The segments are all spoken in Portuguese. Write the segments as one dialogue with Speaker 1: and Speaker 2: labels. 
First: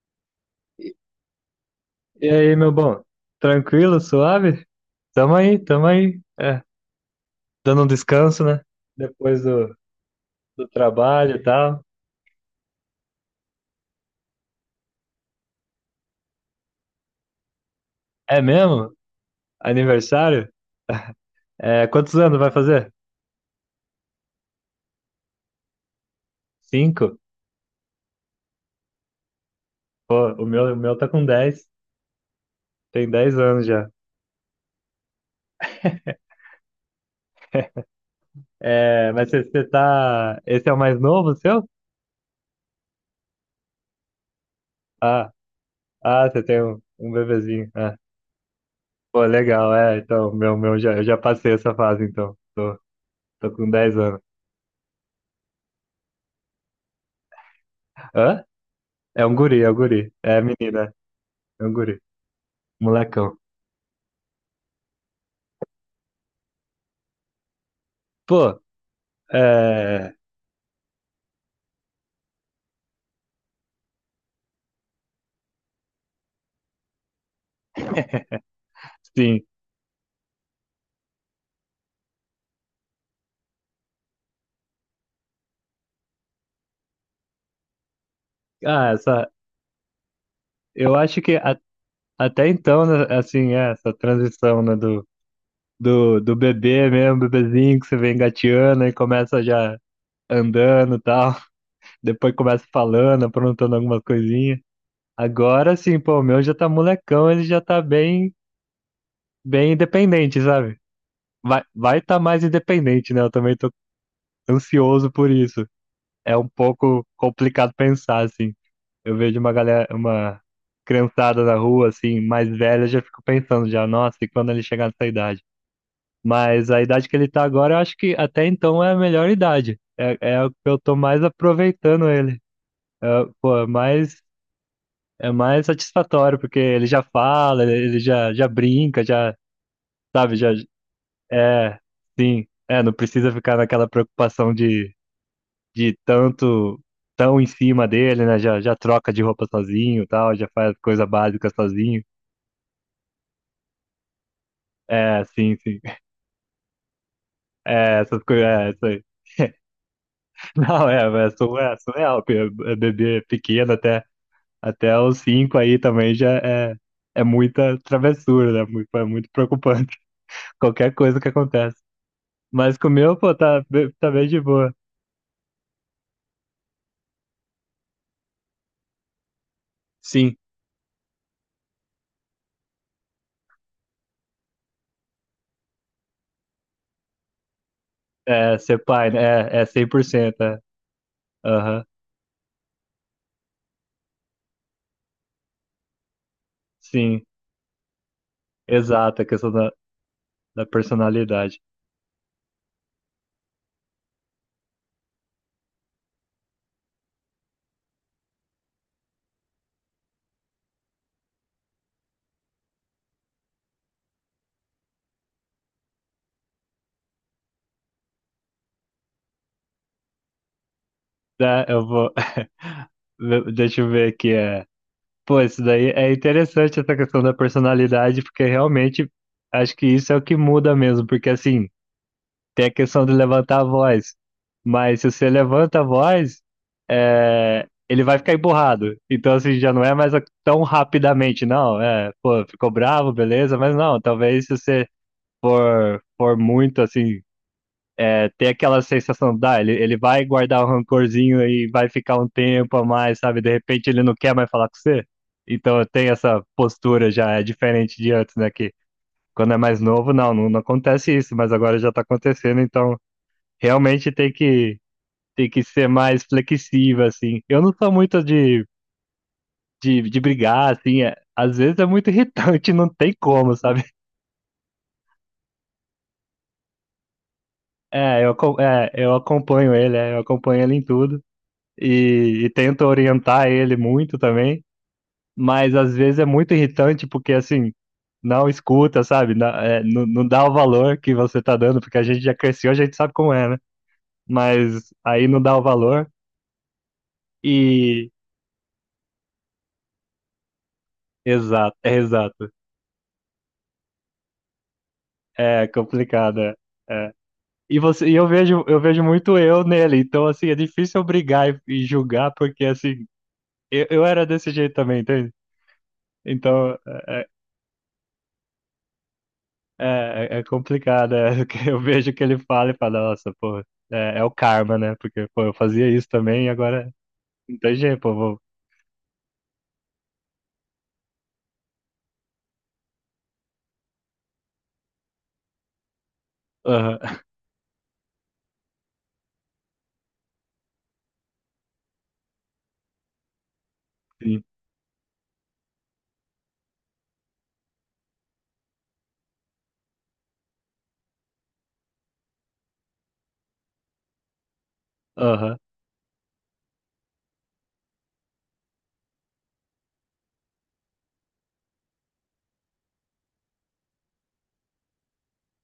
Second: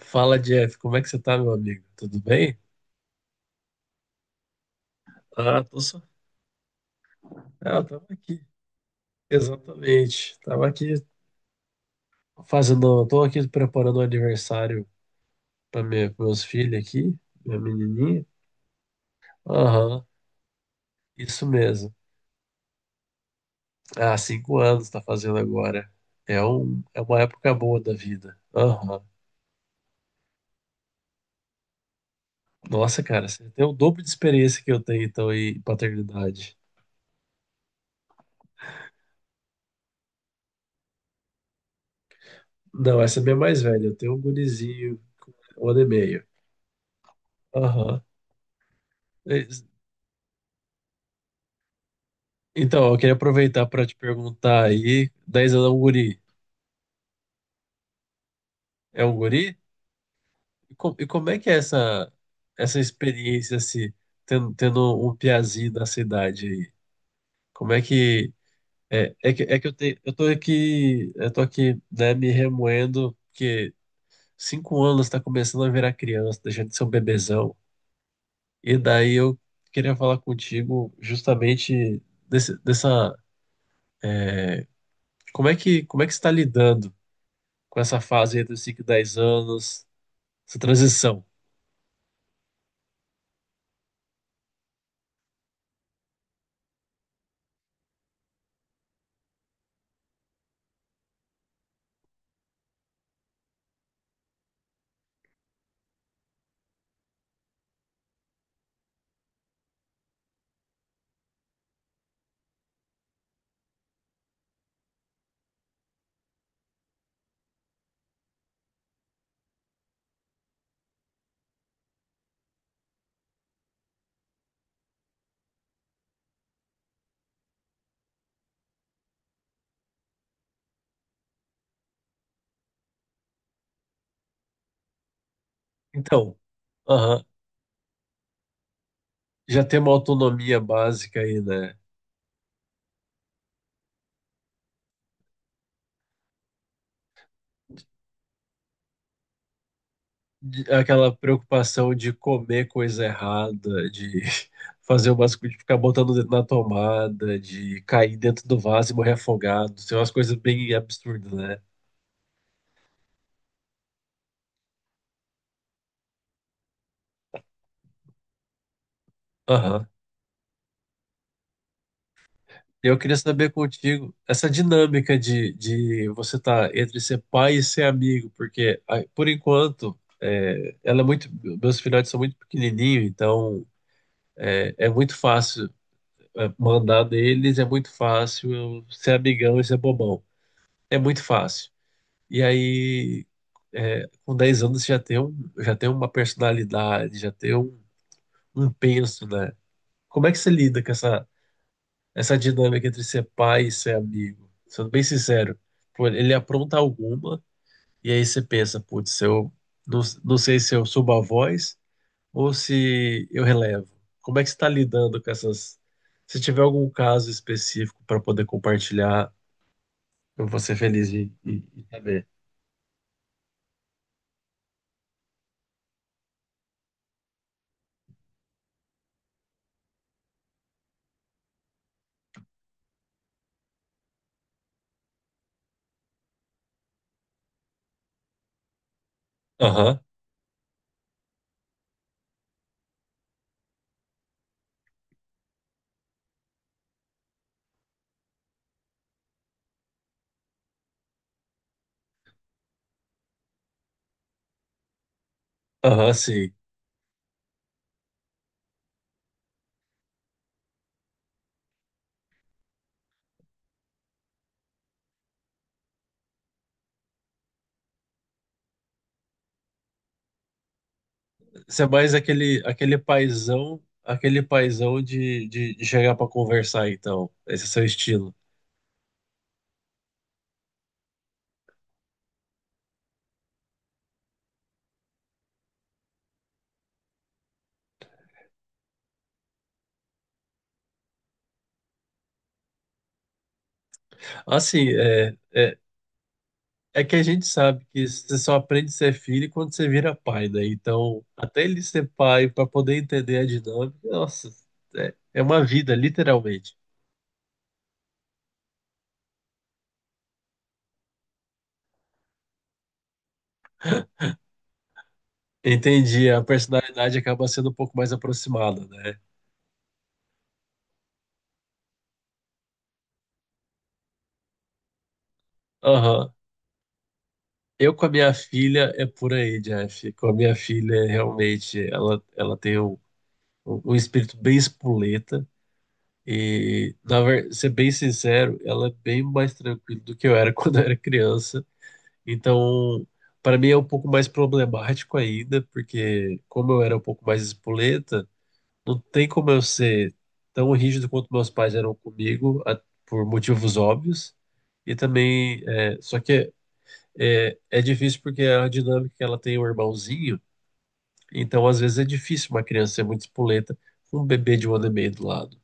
Speaker 1: Fala, Jeff, como é que você tá, meu amigo? Tudo
Speaker 2: E aí,
Speaker 1: bem?
Speaker 2: meu bom? Tranquilo, suave? Tamo aí,
Speaker 1: Ah, tô
Speaker 2: tamo
Speaker 1: só...
Speaker 2: aí.
Speaker 1: Ah,
Speaker 2: Dando
Speaker 1: eu
Speaker 2: um
Speaker 1: tava aqui.
Speaker 2: descanso, né? Depois do,
Speaker 1: Exatamente. Tava
Speaker 2: do
Speaker 1: aqui
Speaker 2: trabalho e tal.
Speaker 1: fazendo, tô aqui preparando o aniversário para meus filhos aqui, minha menininha.
Speaker 2: É mesmo?
Speaker 1: Aham,
Speaker 2: Aniversário?
Speaker 1: isso
Speaker 2: É,
Speaker 1: mesmo.
Speaker 2: quantos anos vai fazer?
Speaker 1: Ah, cinco anos tá fazendo agora. É
Speaker 2: Cinco?
Speaker 1: uma época boa da vida. Aham.
Speaker 2: Pô, o meu tá com dez.
Speaker 1: Nossa,
Speaker 2: Tem
Speaker 1: cara,
Speaker 2: dez
Speaker 1: você tem
Speaker 2: anos
Speaker 1: o
Speaker 2: já.
Speaker 1: dobro de experiência que eu tenho, então, em paternidade.
Speaker 2: É, mas você tá. Esse é o mais novo seu?
Speaker 1: Não, essa é minha é mais velha. Eu tenho um gurizinho,
Speaker 2: Ah,
Speaker 1: um ano e meio.
Speaker 2: ah, você tem um bebezinho. Ah,
Speaker 1: Aham.
Speaker 2: pô, legal, é. Então, eu já passei essa fase, então. Tô,
Speaker 1: Então, eu queria
Speaker 2: tô
Speaker 1: aproveitar
Speaker 2: com
Speaker 1: para te
Speaker 2: 10 anos.
Speaker 1: perguntar aí, 10 anos é um guri,
Speaker 2: Hã?
Speaker 1: é um
Speaker 2: É um
Speaker 1: guri?
Speaker 2: guri, é um guri. É
Speaker 1: E,
Speaker 2: menina,
Speaker 1: co- e como é que é
Speaker 2: é um guri.
Speaker 1: essa, essa
Speaker 2: Molecão.
Speaker 1: experiência, assim, tendo um piazinho da cidade aí? Como é que...
Speaker 2: Pô,
Speaker 1: É que eu, tenho,
Speaker 2: é.
Speaker 1: eu tô aqui, eu tô aqui, né, me remoendo, porque cinco anos tá começando a virar criança, deixando de ser um bebezão. E daí eu
Speaker 2: Sim.
Speaker 1: queria falar contigo justamente dessa... como é que você tá lidando com essa fase entre os 5 e
Speaker 2: Ah,
Speaker 1: 10
Speaker 2: essa.
Speaker 1: anos? Essa
Speaker 2: Eu acho
Speaker 1: transição.
Speaker 2: que a- Até então, né, assim, é, essa transição, né, do bebê mesmo, bebezinho que você vem engateando e começa já andando e tal. Depois começa falando, aprontando alguma coisinha. Agora sim, pô, o meu já tá molecão, ele já tá bem, bem independente, sabe? Vai tá mais independente, né? Eu também tô ansioso por isso. É um pouco complicado pensar, assim. Eu vejo uma galera, uma criançada na rua, assim, mais velha, já fico pensando já, nossa, e quando ele chegar nessa idade? Mas a idade que ele tá agora, eu acho que até então é a melhor idade. É, é o que eu tô mais aproveitando ele. É, pô, é mais
Speaker 1: Então,
Speaker 2: satisfatório, porque ele já
Speaker 1: aham,
Speaker 2: fala, já brinca, já,
Speaker 1: já tem uma
Speaker 2: sabe, já,
Speaker 1: autonomia básica aí, né?
Speaker 2: é, sim, é, não precisa ficar naquela preocupação de tanto tão em cima dele, né? Já, já troca de roupa sozinho, e tal, já faz coisa
Speaker 1: Aquela
Speaker 2: básica
Speaker 1: preocupação
Speaker 2: sozinho.
Speaker 1: de comer coisa errada, de fazer
Speaker 2: É,
Speaker 1: umas coisas,
Speaker 2: sim,
Speaker 1: de ficar
Speaker 2: sim.
Speaker 1: botando o dedo na tomada, de
Speaker 2: É,
Speaker 1: cair
Speaker 2: essas
Speaker 1: dentro
Speaker 2: coisas,
Speaker 1: do
Speaker 2: é, isso
Speaker 1: vaso e
Speaker 2: aí.
Speaker 1: morrer afogado. São umas coisas bem
Speaker 2: Não, é,
Speaker 1: absurdas,
Speaker 2: é,
Speaker 1: né?
Speaker 2: é surreal, porque é bebê pequeno até, até os cinco aí também já é, é muita travessura, né? Muito, é muito
Speaker 1: Aham.
Speaker 2: preocupante, qualquer coisa que acontece. Mas com o
Speaker 1: Eu
Speaker 2: meu,
Speaker 1: queria
Speaker 2: pô,
Speaker 1: saber
Speaker 2: tá, tá
Speaker 1: contigo
Speaker 2: bem de
Speaker 1: essa
Speaker 2: boa.
Speaker 1: dinâmica de você estar entre ser pai e ser amigo, porque ah, por enquanto
Speaker 2: Sim,
Speaker 1: é, ela é muito, meus filhotes são muito pequenininhos, então É, é muito fácil, é, mandar neles, é muito fácil
Speaker 2: é, ser
Speaker 1: eu
Speaker 2: pai,
Speaker 1: ser
Speaker 2: né?
Speaker 1: amigão
Speaker 2: É,
Speaker 1: e
Speaker 2: é
Speaker 1: ser bobão.
Speaker 2: 100%, é.
Speaker 1: É muito fácil.
Speaker 2: Aham,
Speaker 1: E aí, é, com 10 anos, você já tem um, já tem uma personalidade,
Speaker 2: sim,
Speaker 1: já tem um, um
Speaker 2: exato,
Speaker 1: penso, né? Como é que você
Speaker 2: da
Speaker 1: lida com essa,
Speaker 2: personalidade.
Speaker 1: essa dinâmica entre ser pai e ser amigo? Sendo bem sincero, pô, ele apronta alguma, e aí você pensa, putz, eu não sei se eu subo a voz ou se eu relevo? Como é que você está lidando com essas? Se tiver algum caso específico para poder compartilhar, eu vou ser feliz em,
Speaker 2: Tá,
Speaker 1: em
Speaker 2: eu vou.
Speaker 1: saber.
Speaker 2: Deixa eu ver aqui. Pô, isso daí é interessante essa questão da personalidade, porque realmente acho que isso é o que muda mesmo, porque assim, tem a questão de levantar a voz, mas se você levanta a voz, ele vai ficar emburrado. Então, assim, já não é
Speaker 1: Aham,
Speaker 2: mais a- tão rapidamente, não. É, pô, ficou bravo, beleza, mas não, talvez se você for muito assim é, ter aquela sensação, dá, ele vai guardar o rancorzinho e vai ficar um tempo a mais, sabe? De repente ele não quer mais falar com você. Então eu tenho
Speaker 1: aham,
Speaker 2: essa
Speaker 1: sim.
Speaker 2: postura já, é diferente de antes, né? Que quando é mais novo, não acontece isso, mas agora já tá acontecendo, então realmente tem que ser mais flexível, assim. Eu não sou muito de brigar, assim, às vezes
Speaker 1: Você
Speaker 2: é
Speaker 1: é
Speaker 2: muito
Speaker 1: mais aquele,
Speaker 2: irritante, não tem como, sabe?
Speaker 1: aquele paizão de chegar para conversar, então. Esse é seu estilo.
Speaker 2: Eu acompanho ele, é, eu acompanho ele em tudo. E tento orientar ele muito também, mas às vezes é muito irritante porque assim, não escuta, sabe? Não, é, não, não dá o valor que você tá dando, porque a gente já cresceu, a gente sabe como é, né?
Speaker 1: Assim,
Speaker 2: Mas aí
Speaker 1: é.
Speaker 2: não dá o valor
Speaker 1: É que a gente sabe que
Speaker 2: e.
Speaker 1: você só aprende a ser filho quando você vira pai, né? Então, até ele ser pai,
Speaker 2: Exato.
Speaker 1: para poder entender a dinâmica, nossa, é, é uma
Speaker 2: É
Speaker 1: vida,
Speaker 2: complicado, é.
Speaker 1: literalmente.
Speaker 2: É. E você, e eu vejo muito eu nele, então assim, é difícil eu brigar e julgar, porque assim, eu era desse jeito também, entende?
Speaker 1: Entendi, a
Speaker 2: Então,
Speaker 1: personalidade
Speaker 2: é, é
Speaker 1: acaba sendo um pouco mais aproximada, né?
Speaker 2: É, é complicado, é, que eu vejo o que ele fala e falo, nossa, pô, é, é o karma, né? Porque, pô, eu fazia isso
Speaker 1: Aham.
Speaker 2: também e agora não tem
Speaker 1: Eu
Speaker 2: jeito,
Speaker 1: com a
Speaker 2: pô,
Speaker 1: minha
Speaker 2: vou...
Speaker 1: filha é por aí, Jeff. Com a minha filha, realmente, ela tem um, um espírito bem espoleta. E,
Speaker 2: Aham,
Speaker 1: na verdade, ser bem sincero, ela é bem mais tranquila do que eu era quando eu era criança. Então, para mim é um pouco mais
Speaker 2: sim,
Speaker 1: problemático ainda, porque como eu era um pouco mais espoleta, não tem como eu ser tão rígido quanto meus pais eram comigo, por motivos óbvios. E
Speaker 2: aham,
Speaker 1: também, é, só que é, é difícil porque a dinâmica que ela tem um irmãozinho, então às vezes é difícil uma criança ser muito espoleta com um bebê de um ano e meio do lado.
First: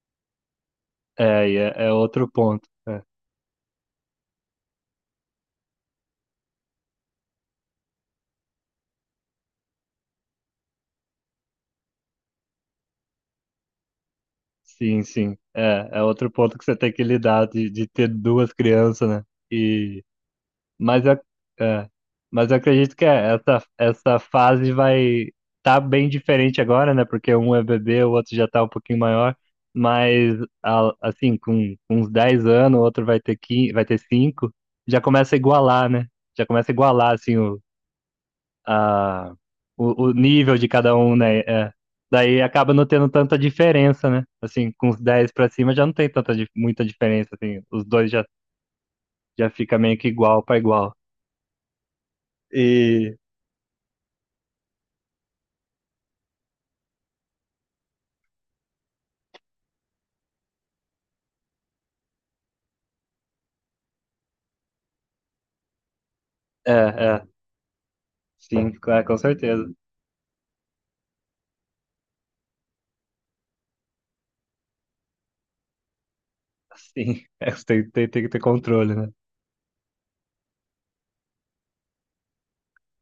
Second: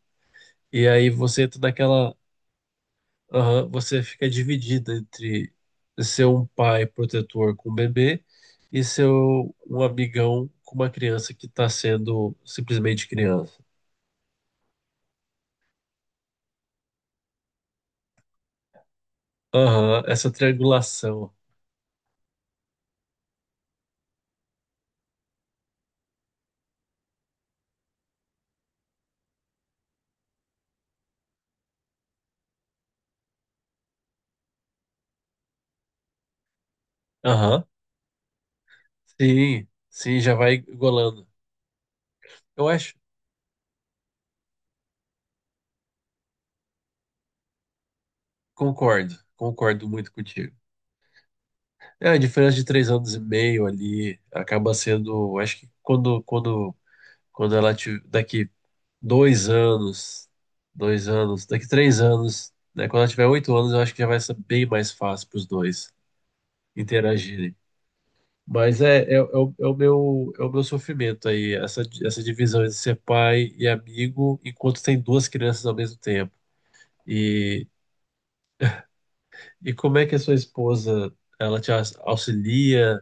Speaker 1: E aí você
Speaker 2: é,
Speaker 1: entra
Speaker 2: é
Speaker 1: naquela,
Speaker 2: outro ponto, é.
Speaker 1: aham, você fica dividida entre ser um pai protetor com um bebê e ser um amigão com uma criança que está sendo simplesmente criança.
Speaker 2: Sim, sim, é, é outro ponto que você tem que lidar de ter duas crianças, né?
Speaker 1: Aham, essa
Speaker 2: Mas eu,
Speaker 1: triangulação.
Speaker 2: é, mas eu acredito que é, essa fase vai tá bem diferente agora, né? Porque um é bebê, o outro já tá um pouquinho maior. Mas, assim, com uns 10 anos, o outro vai ter 15, vai ter 5 já começa a igualar, né? Já começa a igualar, assim,
Speaker 1: Aham,
Speaker 2: a,
Speaker 1: sim,
Speaker 2: o
Speaker 1: sim, já
Speaker 2: nível
Speaker 1: vai
Speaker 2: de cada um,
Speaker 1: golando.
Speaker 2: né? É. Daí
Speaker 1: Eu
Speaker 2: acaba não
Speaker 1: acho,
Speaker 2: tendo tanta diferença, né? Assim, com os 10 pra cima já não tem tanta, muita diferença, assim. Os dois já,
Speaker 1: concordo,
Speaker 2: já fica
Speaker 1: concordo
Speaker 2: meio que
Speaker 1: muito
Speaker 2: igual
Speaker 1: contigo.
Speaker 2: pra igual.
Speaker 1: É, a diferença de três anos
Speaker 2: E
Speaker 1: e meio ali acaba sendo, acho que quando ela te, daqui dois anos. Dois anos. Daqui três anos, né? Quando ela tiver oito anos, eu acho que já vai ser bem mais fácil para os dois
Speaker 2: é, é,
Speaker 1: interagirem.
Speaker 2: sim,
Speaker 1: Mas é,
Speaker 2: claro,
Speaker 1: é, é
Speaker 2: com
Speaker 1: o,
Speaker 2: certeza.
Speaker 1: é o meu sofrimento aí, essa divisão entre ser pai e amigo, enquanto tem duas crianças ao mesmo tempo.
Speaker 2: Sim, é,
Speaker 1: E,
Speaker 2: tem que ter controle, né?
Speaker 1: e como é que a sua esposa, ela auxilia?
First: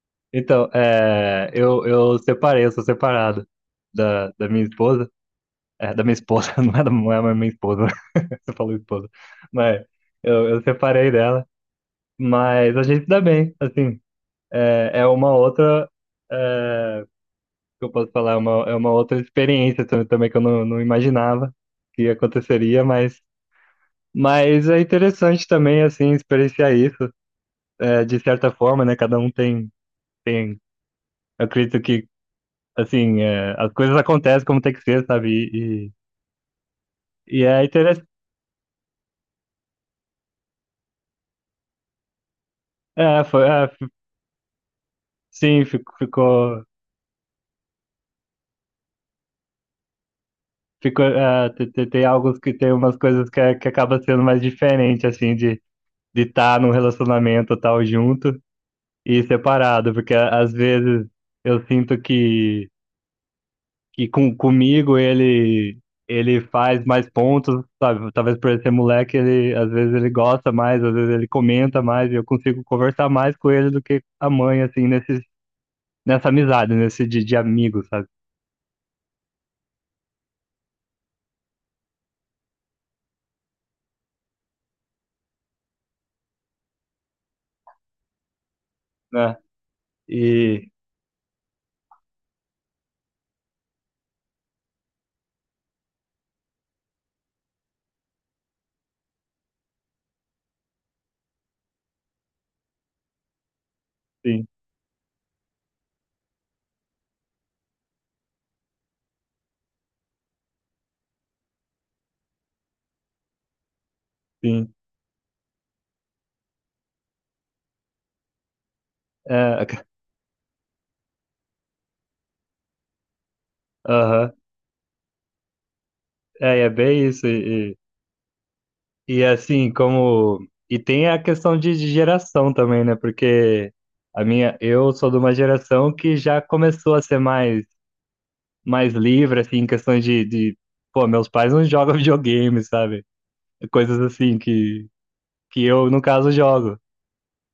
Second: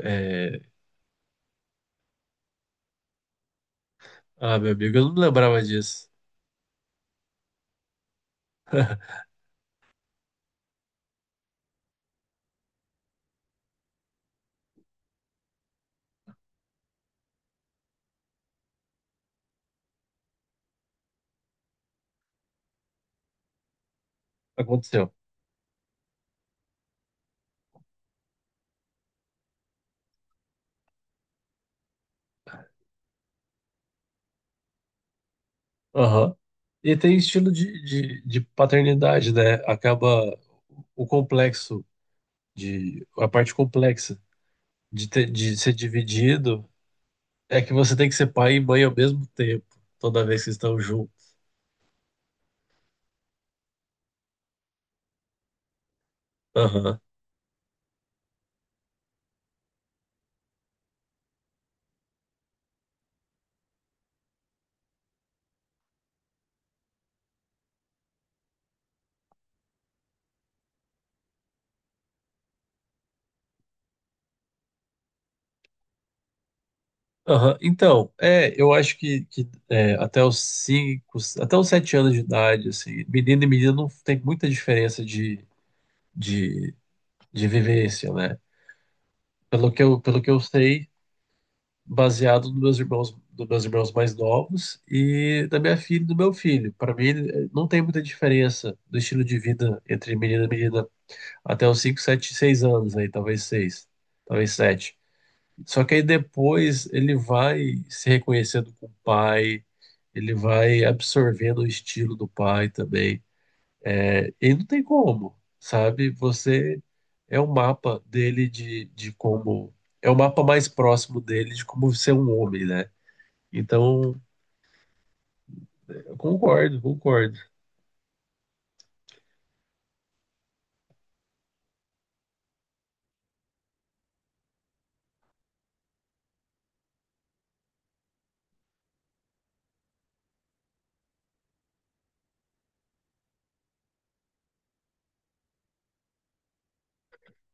Speaker 1: É,
Speaker 2: Então, é, eu separei, eu sou separado da
Speaker 1: ah,
Speaker 2: minha
Speaker 1: meu amigo, eu
Speaker 2: esposa.
Speaker 1: não lembrava
Speaker 2: É, da
Speaker 1: disso.
Speaker 2: minha esposa, não é mais minha esposa, você falou esposa. Mas eu separei dela, mas a gente se dá bem, assim. É, é uma outra, é, que eu posso falar, é uma outra experiência também que eu não, não imaginava que aconteceria, mas é
Speaker 1: Aconteceu.
Speaker 2: interessante também, assim, experienciar isso é, de certa forma, né? Cada um tem, tem, eu acredito que, assim, é, as coisas acontecem como tem que ser, sabe? E,
Speaker 1: E tem
Speaker 2: e
Speaker 1: estilo
Speaker 2: é interessante.
Speaker 1: de paternidade, né? Acaba o complexo de,
Speaker 2: É,
Speaker 1: a
Speaker 2: foi,
Speaker 1: parte
Speaker 2: é, f-
Speaker 1: complexa de ter, de
Speaker 2: sim,
Speaker 1: ser
Speaker 2: ficou,
Speaker 1: dividido é que você tem que ser pai e mãe ao mesmo tempo, toda vez que estão
Speaker 2: ficou,
Speaker 1: juntos.
Speaker 2: é, tem, alguns que tem umas coisas que, que acaba sendo mais diferente, assim, de estar num
Speaker 1: Aham.
Speaker 2: relacionamento tal junto e separado, porque às vezes eu sinto que comigo ele faz mais pontos, sabe? Talvez por ele ser moleque, ele às vezes ele gosta mais, às vezes ele comenta mais, e eu consigo conversar mais com ele do que a mãe, assim, nesse, nessa amizade, nesse de
Speaker 1: Aham.
Speaker 2: amigo, sabe?
Speaker 1: Então, é, eu acho que é, até os cinco, até os sete anos de idade, assim, menino e menina não tem muita diferença de, de vivência, né?
Speaker 2: Né?
Speaker 1: Pelo que eu
Speaker 2: E
Speaker 1: sei, baseado nos meus irmãos, dos meus irmãos mais novos e da minha filha e do meu filho. Para mim, não tem muita diferença do estilo de vida entre menina e menina até os 5, 7, 6 anos aí, talvez 6,
Speaker 2: sim,
Speaker 1: talvez 7. Só que aí depois ele vai se reconhecendo com o pai, ele vai absorvendo o estilo do pai também. E não
Speaker 2: sim.
Speaker 1: tem como, sabe? Você é o mapa dele de
Speaker 2: É,
Speaker 1: como. É o mapa mais próximo dele de como ser um homem, né? Então,
Speaker 2: aham.
Speaker 1: eu
Speaker 2: É, é
Speaker 1: concordo,
Speaker 2: bem isso.
Speaker 1: concordo.
Speaker 2: Assim, como. E tem a questão de geração também, né? Porque a minha, eu sou de uma geração que já começou a ser mais mais livre, assim, em questões pô, meus pais não jogam videogame, sabe? Coisas assim que eu, no caso, jogo.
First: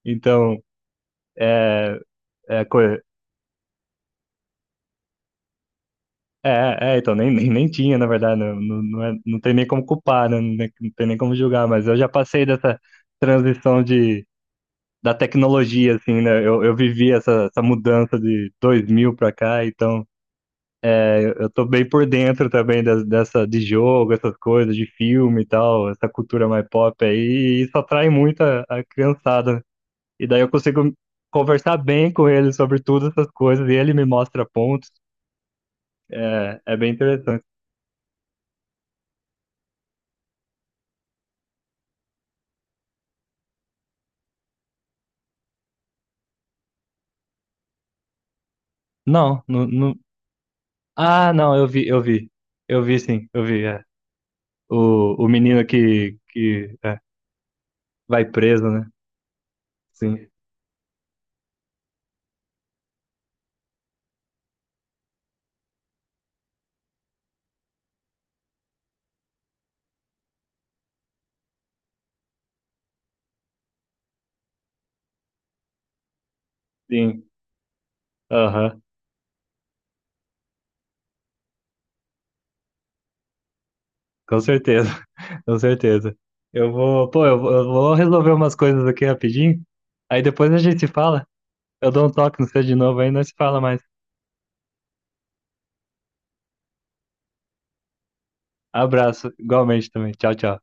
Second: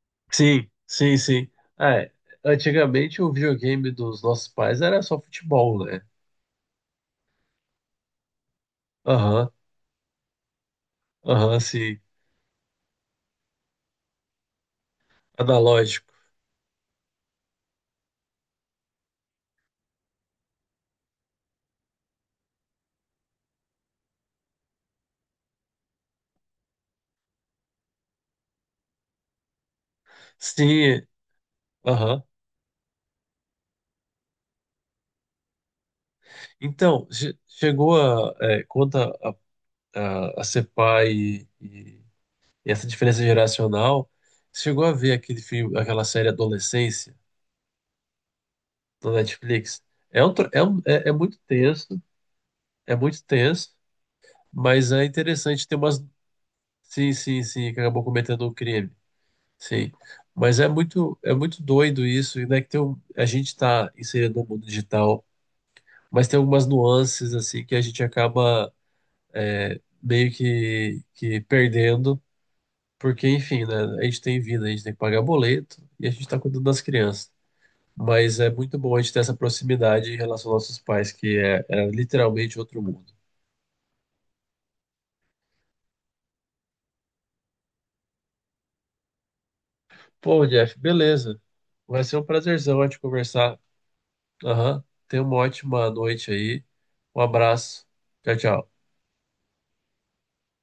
Speaker 2: Então,
Speaker 1: Sim, sim, sim. Ah,
Speaker 2: é,
Speaker 1: é,
Speaker 2: é,
Speaker 1: antigamente o videogame dos nossos pais era só futebol, né?
Speaker 2: então, nem tinha, na verdade, não
Speaker 1: Aham,
Speaker 2: tem nem como culpar, né? Não tem não tem nem como
Speaker 1: aham,
Speaker 2: julgar, mas eu
Speaker 1: sim.
Speaker 2: já passei dessa transição de, da tecnologia,
Speaker 1: Analógico.
Speaker 2: assim, né? Eu vivi essa, essa mudança de 2000 pra cá, então eu tô bem por dentro também dessa de jogo, essas coisas, de filme e tal, essa cultura mais pop aí, e isso atrai muito a criançada. Né? E daí eu consigo
Speaker 1: Sim,
Speaker 2: conversar bem
Speaker 1: aham.
Speaker 2: com ele sobre todas essas coisas, e ele me mostra pontos. É, é bem
Speaker 1: Então,
Speaker 2: interessante.
Speaker 1: chegou a, é, quanto a, a ser pai e essa diferença geracional, chegou a ver aquele filme, aquela série Adolescência, da
Speaker 2: Não, não,
Speaker 1: Netflix.
Speaker 2: não-
Speaker 1: É, um, é
Speaker 2: Ah, não, eu vi, eu vi. Eu
Speaker 1: é
Speaker 2: vi
Speaker 1: muito
Speaker 2: sim, eu vi.
Speaker 1: tenso,
Speaker 2: É.
Speaker 1: mas é
Speaker 2: O, o menino
Speaker 1: interessante ter umas,
Speaker 2: que é,
Speaker 1: sim, sim, sim, que acabou
Speaker 2: vai
Speaker 1: cometendo um
Speaker 2: preso, né?
Speaker 1: crime. Sim.
Speaker 2: Sim,
Speaker 1: Mas é muito doido isso, e né, que tem um, a gente está inserido no mundo digital, mas tem algumas nuances assim que a gente acaba meio que perdendo, porque enfim, né, a gente tem vida, a gente tem que pagar boleto e a gente está cuidando das
Speaker 2: sim.
Speaker 1: crianças. Mas é muito
Speaker 2: Aham,
Speaker 1: bom a gente ter essa proximidade em relação aos nossos pais, que é, é literalmente outro mundo.
Speaker 2: com certeza. Com certeza. Eu vou, pô, eu vou resolver umas coisas aqui rapidinho. Aí
Speaker 1: Pô,
Speaker 2: depois a
Speaker 1: Jeff,
Speaker 2: gente se fala.
Speaker 1: beleza.
Speaker 2: Eu
Speaker 1: Vai
Speaker 2: dou um
Speaker 1: ser um
Speaker 2: toque no seu de
Speaker 1: prazerzão a gente
Speaker 2: novo aí, nós se
Speaker 1: conversar.
Speaker 2: fala mais.
Speaker 1: Aham. Tenha uma ótima noite aí. Um abraço. Tchau, tchau.
Speaker 2: Abraço, igualmente também. Tchau, tchau.